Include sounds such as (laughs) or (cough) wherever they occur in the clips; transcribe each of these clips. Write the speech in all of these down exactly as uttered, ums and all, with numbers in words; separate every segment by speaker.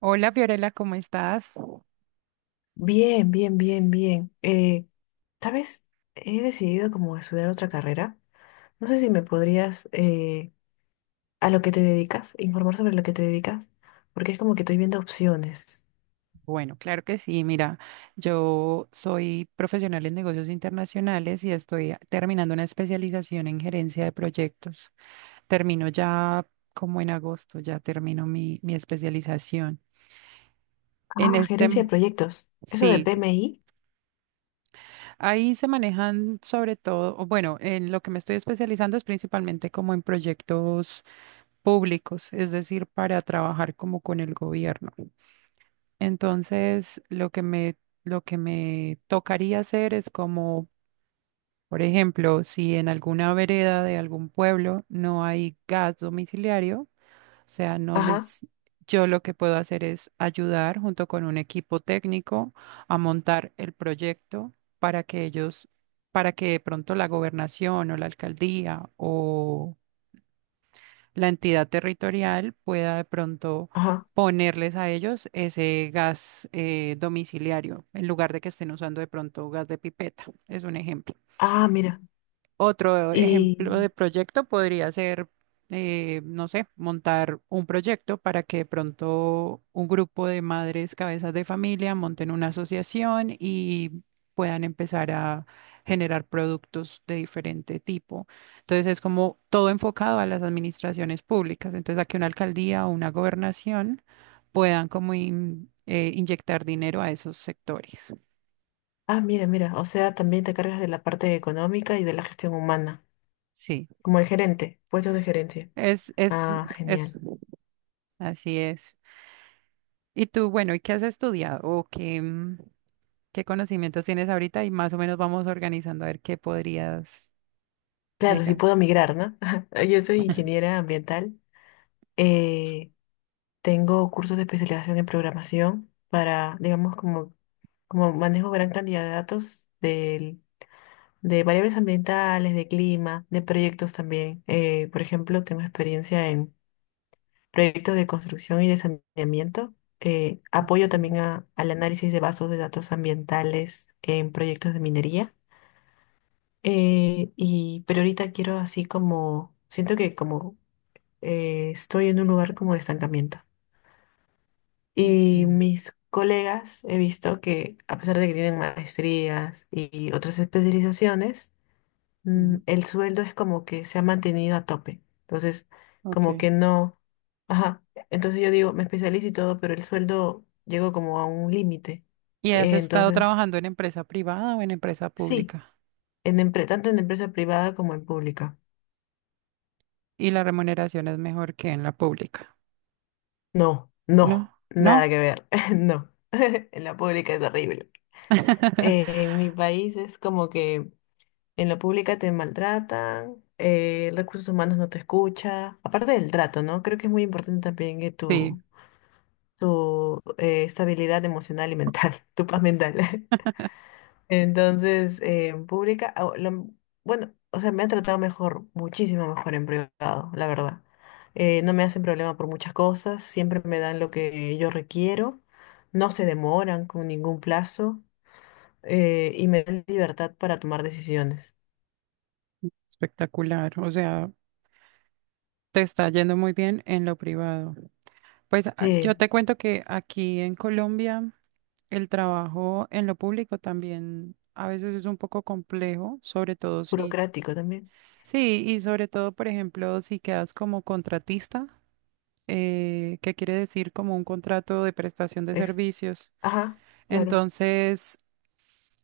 Speaker 1: Hola Fiorella, ¿cómo estás?
Speaker 2: Bien, bien, bien, bien. Eh, ¿sabes? He decidido como estudiar otra carrera. No sé si me podrías, eh, a lo que te dedicas, informar sobre lo que te dedicas, porque es como que estoy viendo opciones.
Speaker 1: Bueno, claro que sí. Mira, yo soy profesional en negocios internacionales y estoy a- terminando una especialización en gerencia de proyectos. Termino ya como en agosto, ya termino mi, mi especialización. En
Speaker 2: Ah,
Speaker 1: este,
Speaker 2: gerencia
Speaker 1: Mm.
Speaker 2: de proyectos. Eso de
Speaker 1: Sí,
Speaker 2: P M I.
Speaker 1: ahí se manejan sobre todo, o bueno, en lo que me estoy especializando es principalmente como en proyectos públicos, es decir, para trabajar como con el gobierno. Entonces, lo que me, lo que me tocaría hacer es como, por ejemplo, si en alguna vereda de algún pueblo no hay gas domiciliario, o sea, no
Speaker 2: Ajá,
Speaker 1: les, yo lo que puedo hacer es ayudar junto con un equipo técnico a montar el proyecto para que ellos, para que de pronto la gobernación o la alcaldía o la entidad territorial pueda de pronto
Speaker 2: ajá.
Speaker 1: ponerles a ellos ese gas eh, domiciliario en lugar de que estén usando de pronto gas de pipeta. Es un ejemplo.
Speaker 2: Ah, mira.
Speaker 1: Otro
Speaker 2: Y,
Speaker 1: ejemplo de proyecto podría ser, eh, no sé, montar un proyecto para que de pronto un grupo de madres cabezas de familia monten una asociación y puedan empezar a generar productos de diferente tipo. Entonces es como todo enfocado a las administraciones públicas. Entonces a que una alcaldía o una gobernación puedan como in- eh, inyectar dinero a esos sectores.
Speaker 2: ah, mira, mira. O sea, también te cargas de la parte económica y de la gestión humana,
Speaker 1: Sí,
Speaker 2: como el gerente, puestos de gerencia.
Speaker 1: es, es,
Speaker 2: Ah, genial.
Speaker 1: es, así es. Y tú, bueno, ¿y qué has estudiado? ¿O qué, mm, qué conocimientos tienes ahorita? Y más o menos vamos organizando a ver qué podrías
Speaker 2: Claro, si
Speaker 1: llegar.
Speaker 2: puedo migrar, ¿no? (laughs) Yo soy ingeniera ambiental. eh, Tengo cursos de especialización en programación para, digamos, como, como manejo gran cantidad de datos del- de variables ambientales, de clima, de proyectos también. Eh, por ejemplo, tengo experiencia en proyectos de construcción y de saneamiento. Eh, apoyo también
Speaker 1: Ujú,
Speaker 2: a- al análisis de bases de datos ambientales en proyectos de minería. Eh, y, pero ahorita quiero así como, siento que como eh, estoy en un lugar como de estancamiento. Y
Speaker 1: okay.
Speaker 2: mis colegas he visto que, a pesar de que tienen maestrías y otras especializaciones, mm,
Speaker 1: Ujú,
Speaker 2: el sueldo es como que se ha mantenido a tope. Entonces, como
Speaker 1: okay.
Speaker 2: que no. Ajá. Entonces yo digo, me especializo y todo, pero el sueldo llegó como a un límite.
Speaker 1: ¿Y has
Speaker 2: Eh,
Speaker 1: estado
Speaker 2: Entonces,
Speaker 1: trabajando en empresa privada o en empresa
Speaker 2: sí,
Speaker 1: pública?
Speaker 2: en empre- tanto en empresa privada como en pública.
Speaker 1: Y la remuneración es mejor que en la pública.
Speaker 2: No, no,
Speaker 1: ¿No?
Speaker 2: nada
Speaker 1: ¿No?
Speaker 2: que ver. (laughs) No, en la pública es horrible. Eh,
Speaker 1: (laughs)
Speaker 2: en mi país es como que en la pública te maltratan. Eh, recursos humanos no te escucha. Aparte del trato, ¿no? Creo que es muy importante también que
Speaker 1: Sí,
Speaker 2: tu, tu eh, estabilidad emocional y mental, (laughs) tu paz mental. (laughs) Entonces, eh, en pública, ah, lo- bueno, o sea, me han tratado mejor, muchísimo mejor en privado, la verdad. Eh, no me hacen problema por muchas cosas, siempre me dan lo que yo requiero, no se demoran con ningún plazo eh, y me dan libertad para tomar decisiones.
Speaker 1: espectacular. O sea, te está yendo muy bien en lo privado. Pues a- yo
Speaker 2: Sí.
Speaker 1: te cuento que aquí en Colombia el trabajo en lo público también a veces es un poco complejo, sobre todo si,
Speaker 2: Burocrático también.
Speaker 1: sí, y sobre todo, por ejemplo, si quedas como contratista, eh, que quiere decir como un contrato de prestación de
Speaker 2: Es,
Speaker 1: servicios.
Speaker 2: ajá, claro.
Speaker 1: Entonces,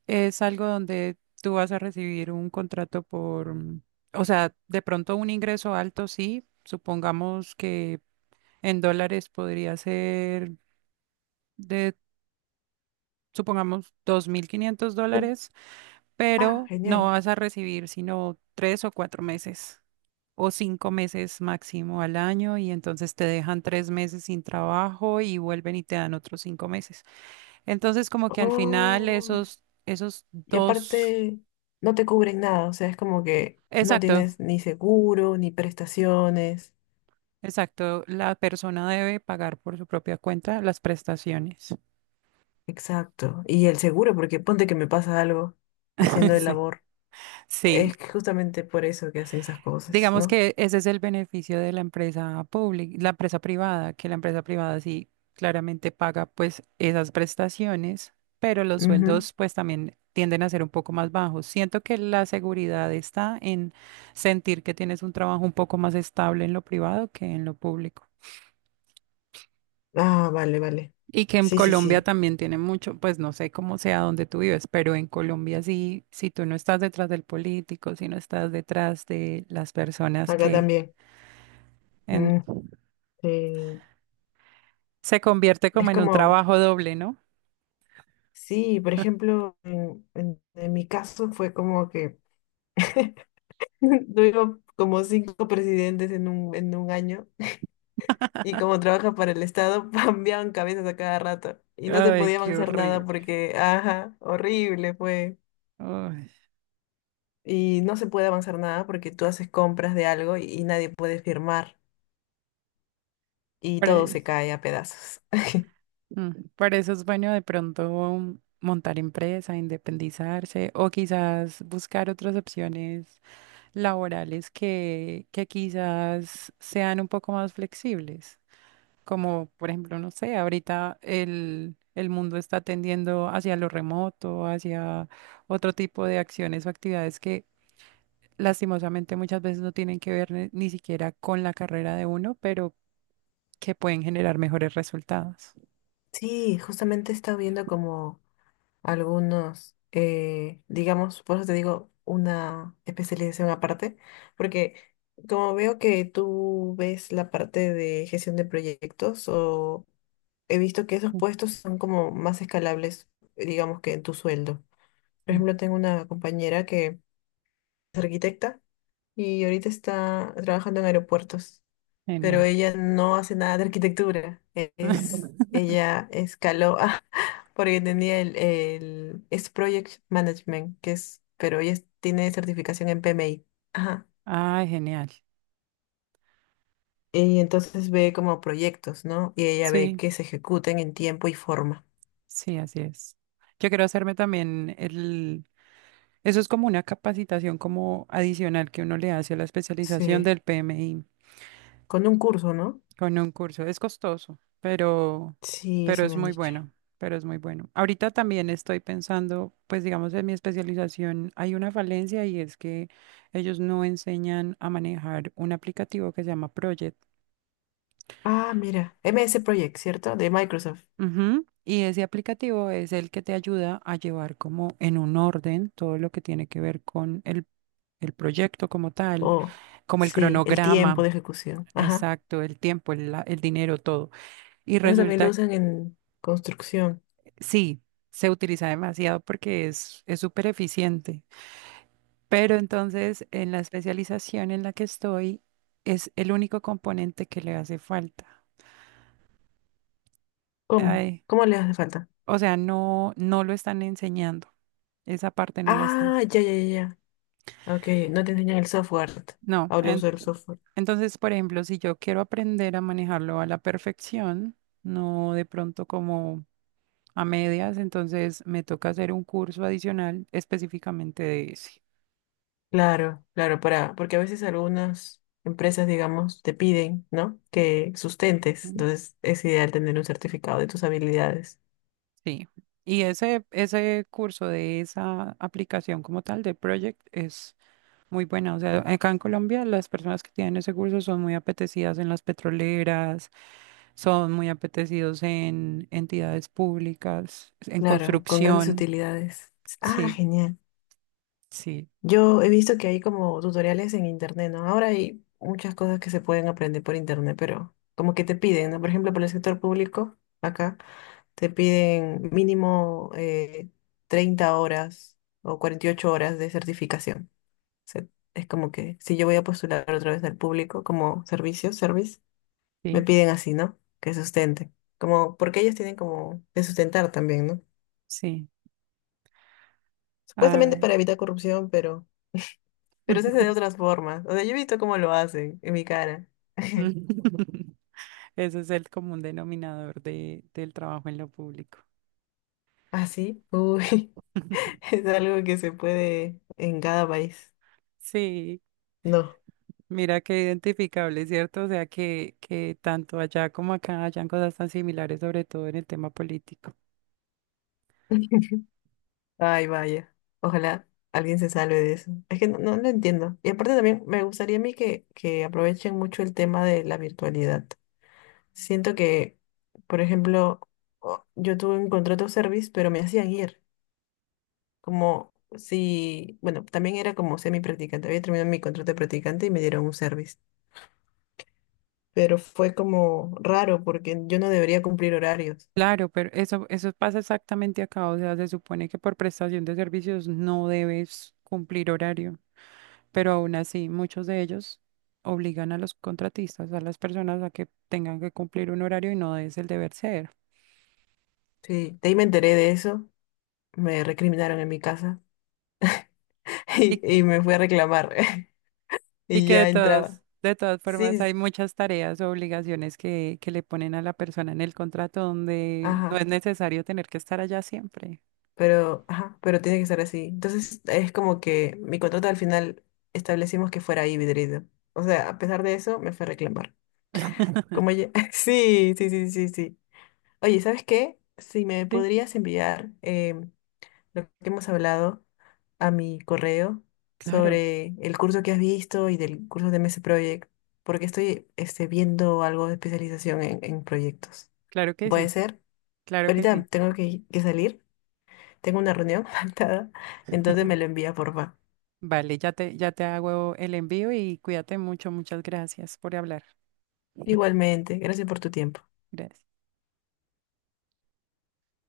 Speaker 1: es algo donde tú vas a recibir un contrato por, mm, o sea, de pronto un ingreso alto, sí, supongamos que en dólares podría ser de, supongamos, dos mil quinientos
Speaker 2: De-
Speaker 1: dólares
Speaker 2: ah,
Speaker 1: pero no
Speaker 2: genial.
Speaker 1: vas a recibir sino tres o cuatro meses o cinco meses máximo al año y entonces te dejan tres meses sin trabajo y vuelven y te dan otros cinco meses. Entonces como que al final
Speaker 2: Oh,
Speaker 1: esos, esos
Speaker 2: y
Speaker 1: dos,
Speaker 2: aparte no te cubren nada, o sea, es como que no
Speaker 1: exacto,
Speaker 2: tienes ni seguro, ni prestaciones.
Speaker 1: exacto, la persona debe pagar por su propia cuenta las prestaciones.
Speaker 2: Exacto. Y el seguro, porque ponte que me pasa algo haciendo
Speaker 1: (laughs)
Speaker 2: el
Speaker 1: Sí,
Speaker 2: labor.
Speaker 1: sí.
Speaker 2: Es que justamente por eso que hacen esas cosas,
Speaker 1: Digamos
Speaker 2: ¿no?
Speaker 1: que ese es el beneficio de la empresa pública, la empresa privada, que la empresa privada sí claramente paga pues esas prestaciones, pero los
Speaker 2: Ujú.
Speaker 1: sueldos pues también tienden a ser un poco más bajos. Siento que la seguridad está en sentir que tienes un trabajo un poco más estable en lo privado que en lo público.
Speaker 2: Ah, vale, vale.
Speaker 1: Y que en
Speaker 2: Sí, sí,
Speaker 1: Colombia
Speaker 2: sí.
Speaker 1: también tiene mucho, pues no sé cómo sea donde tú vives, pero en Colombia sí, si tú no estás detrás del político, si no estás detrás de las personas
Speaker 2: Acá
Speaker 1: que
Speaker 2: también.
Speaker 1: en
Speaker 2: Mm, sí.
Speaker 1: se convierte como
Speaker 2: Es
Speaker 1: en un
Speaker 2: como...
Speaker 1: trabajo doble, ¿no?
Speaker 2: Sí, por ejemplo, en, en- en mi caso fue como que (laughs) tuvimos como cinco presidentes en un, en un año y como trabaja para el Estado, (laughs) cambiaban cabezas a cada rato y no se
Speaker 1: Ay,
Speaker 2: podía
Speaker 1: qué
Speaker 2: avanzar nada
Speaker 1: horrible.
Speaker 2: porque, ajá, horrible fue.
Speaker 1: Ay,
Speaker 2: Y no se puede avanzar nada porque tú haces compras de algo y, y nadie puede firmar y
Speaker 1: para,
Speaker 2: todo se cae a pedazos. (laughs)
Speaker 1: mm, para eso es bueno de pronto um, montar empresa, independizarse o quizás buscar otras opciones laborales que, que quizás sean un poco más flexibles. Como por ejemplo, no sé, ahorita el, el mundo está tendiendo hacia lo remoto, hacia otro tipo de acciones o actividades que lastimosamente muchas veces no tienen que ver ni, ni siquiera con la carrera de uno, pero que pueden generar mejores resultados.
Speaker 2: Sí, justamente he estado viendo como... algunos, eh, digamos, por eso te digo, una especialización aparte, porque como veo que tú ves la parte de gestión de proyectos, o he visto que esos
Speaker 1: Sí,
Speaker 2: puestos son como más escalables, digamos, que en tu sueldo. Por ejemplo, tengo una compañera que es arquitecta y ahorita está trabajando en aeropuertos, pero
Speaker 1: genial.
Speaker 2: ella no hace nada de arquitectura. e- Es,
Speaker 1: (laughs)
Speaker 2: ella escaló (laughs) ah, porque tenía el, el es Project Management, que es, pero ella es- tiene certificación en P M I. Ajá.
Speaker 1: Ay, genial.
Speaker 2: Y entonces ve como proyectos, ¿no? Y ella ve
Speaker 1: Sí,
Speaker 2: que se ejecuten en tiempo y forma.
Speaker 1: sí, así es. Yo quiero hacerme también el... Eso es como una capacitación como adicional que uno le hace a la especialización
Speaker 2: Sí.
Speaker 1: del P M I.
Speaker 2: Con un curso, ¿no?
Speaker 1: Con un curso. Es costoso, pero,
Speaker 2: Sí,
Speaker 1: pero
Speaker 2: eso
Speaker 1: es
Speaker 2: me han
Speaker 1: muy
Speaker 2: dicho.
Speaker 1: bueno, pero es muy bueno. Ahorita también estoy pensando, pues digamos, en mi especialización hay una falencia y es que ellos no enseñan a manejar un aplicativo que se llama Project.
Speaker 2: Ah, mira, M S Project, ¿cierto? De Microsoft.
Speaker 1: Ujú. Y ese aplicativo es el que te ayuda a llevar como en un orden todo lo que tiene que ver con el, el proyecto como tal,
Speaker 2: Oh,
Speaker 1: como el
Speaker 2: sí, el tiempo de
Speaker 1: cronograma,
Speaker 2: ejecución. Ajá.
Speaker 1: exacto, el tiempo, el, la- el dinero, todo. Y
Speaker 2: Eso también lo
Speaker 1: resulta
Speaker 2: usan en construcción.
Speaker 1: sí, se utiliza demasiado porque es es súper eficiente. Pero entonces, en la especialización en la que estoy, es el único componente que le hace falta.
Speaker 2: ¿Cómo?
Speaker 1: Ay,
Speaker 2: ¿Cómo le hace falta?
Speaker 1: o sea, no, no lo están enseñando. Esa parte no la están
Speaker 2: Ah,
Speaker 1: enseñando.
Speaker 2: ya, ya, ya. Ya. Ok, no te enseñan el software.
Speaker 1: No,
Speaker 2: Habla
Speaker 1: en-
Speaker 2: usar el software.
Speaker 1: Entonces, por ejemplo, si yo quiero aprender a manejarlo a la perfección, no de pronto como a medias, entonces me toca hacer un curso adicional específicamente de ese.
Speaker 2: Claro, claro, para, porque a veces algunas empresas, digamos, te piden, ¿no? Que sustentes.
Speaker 1: ¿No?
Speaker 2: Entonces es ideal tener un certificado de tus habilidades.
Speaker 1: Sí. Y ese, ese curso de esa aplicación como tal, de Project, es muy buena. O sea, acá en Colombia las personas que tienen ese curso son muy apetecidas en las petroleras, son muy apetecidos en entidades públicas, en
Speaker 2: Claro, con grandes
Speaker 1: construcción.
Speaker 2: utilidades. Ah,
Speaker 1: Sí,
Speaker 2: genial.
Speaker 1: sí,
Speaker 2: Yo he visto que hay como tutoriales en internet, ¿no? Ahora hay muchas cosas que se pueden aprender por internet, pero como que te piden, ¿no? Por ejemplo, para el sector público. Acá te piden mínimo eh, treinta horas o cuarenta y ocho horas de certificación. O sea, es como que si yo voy a postular otra vez al público como servicio, service, me
Speaker 1: sí,
Speaker 2: piden así, ¿no? Que sustenten. Como, porque ellos tienen como que sustentar también, ¿no?
Speaker 1: sí.
Speaker 2: Supuestamente
Speaker 1: Ay.
Speaker 2: para evitar corrupción, pero, pero se hace de
Speaker 1: (laughs)
Speaker 2: otras formas. O sea, yo he visto cómo lo hacen en mi cara. (laughs)
Speaker 1: (laughs) Ese es el común denominador de, del trabajo en lo público.
Speaker 2: Así, uy, (laughs)
Speaker 1: (laughs)
Speaker 2: es algo que se puede en cada país.
Speaker 1: Sí.
Speaker 2: No.
Speaker 1: Mira qué identificable, ¿cierto? O sea, que, que tanto allá como acá hayan cosas tan similares, sobre todo en el tema político.
Speaker 2: (laughs) Ay, vaya. Ojalá alguien se salve de eso. Es que no, no lo entiendo. Y aparte también me gustaría a mí que, que aprovechen mucho el tema de la virtualidad. Siento que, por ejemplo, o- yo tuve un contrato service, pero me hacían ir. Como si, bueno, también era como semi-practicante. Había terminado mi contrato de practicante y me dieron un service. Pero fue como raro porque yo no debería cumplir horarios.
Speaker 1: Claro, pero eso, eso pasa exactamente acá. O sea, se supone que por prestación de servicios no debes cumplir horario, pero aún así muchos de ellos obligan a los contratistas, a las personas a que tengan que cumplir un horario y no es el deber ser.
Speaker 2: Sí, de ahí me enteré de eso. Me recriminaron en mi casa (laughs)
Speaker 1: Y
Speaker 2: y, y me fui a reclamar. (laughs)
Speaker 1: y
Speaker 2: Y
Speaker 1: que de
Speaker 2: ya entraba.
Speaker 1: todas, de todas
Speaker 2: Sí,
Speaker 1: formas
Speaker 2: sí,
Speaker 1: hay
Speaker 2: sí.
Speaker 1: muchas tareas o obligaciones que, que le ponen a la persona en el contrato donde no
Speaker 2: Ajá,
Speaker 1: es necesario tener que estar allá siempre.
Speaker 2: pero, ajá, pero tiene que ser así. Entonces es como que mi contrato al final establecimos que fuera híbrido. O sea, a pesar de eso, me fue a reclamar. Como ya. (laughs) Sí, sí, sí, sí, sí. Oye, ¿sabes qué? Si me
Speaker 1: Sí,
Speaker 2: podrías enviar em, lo que hemos hablado a mi correo
Speaker 1: claro,
Speaker 2: sobre el curso que has visto y del curso de M S Project, porque estoy este, viendo algo de especialización en, en proyectos.
Speaker 1: claro que
Speaker 2: ¿Puede
Speaker 1: sí,
Speaker 2: ser?
Speaker 1: claro que
Speaker 2: Ahorita
Speaker 1: sí.
Speaker 2: tengo que que salir. Tengo una reunión (laughs) faltada, entonces me lo envía, porfa.
Speaker 1: Vale, ya te, ya te hago el envío y cuídate mucho, muchas gracias por hablar.
Speaker 2: Igualmente, gracias por tu tiempo.
Speaker 1: Gracias.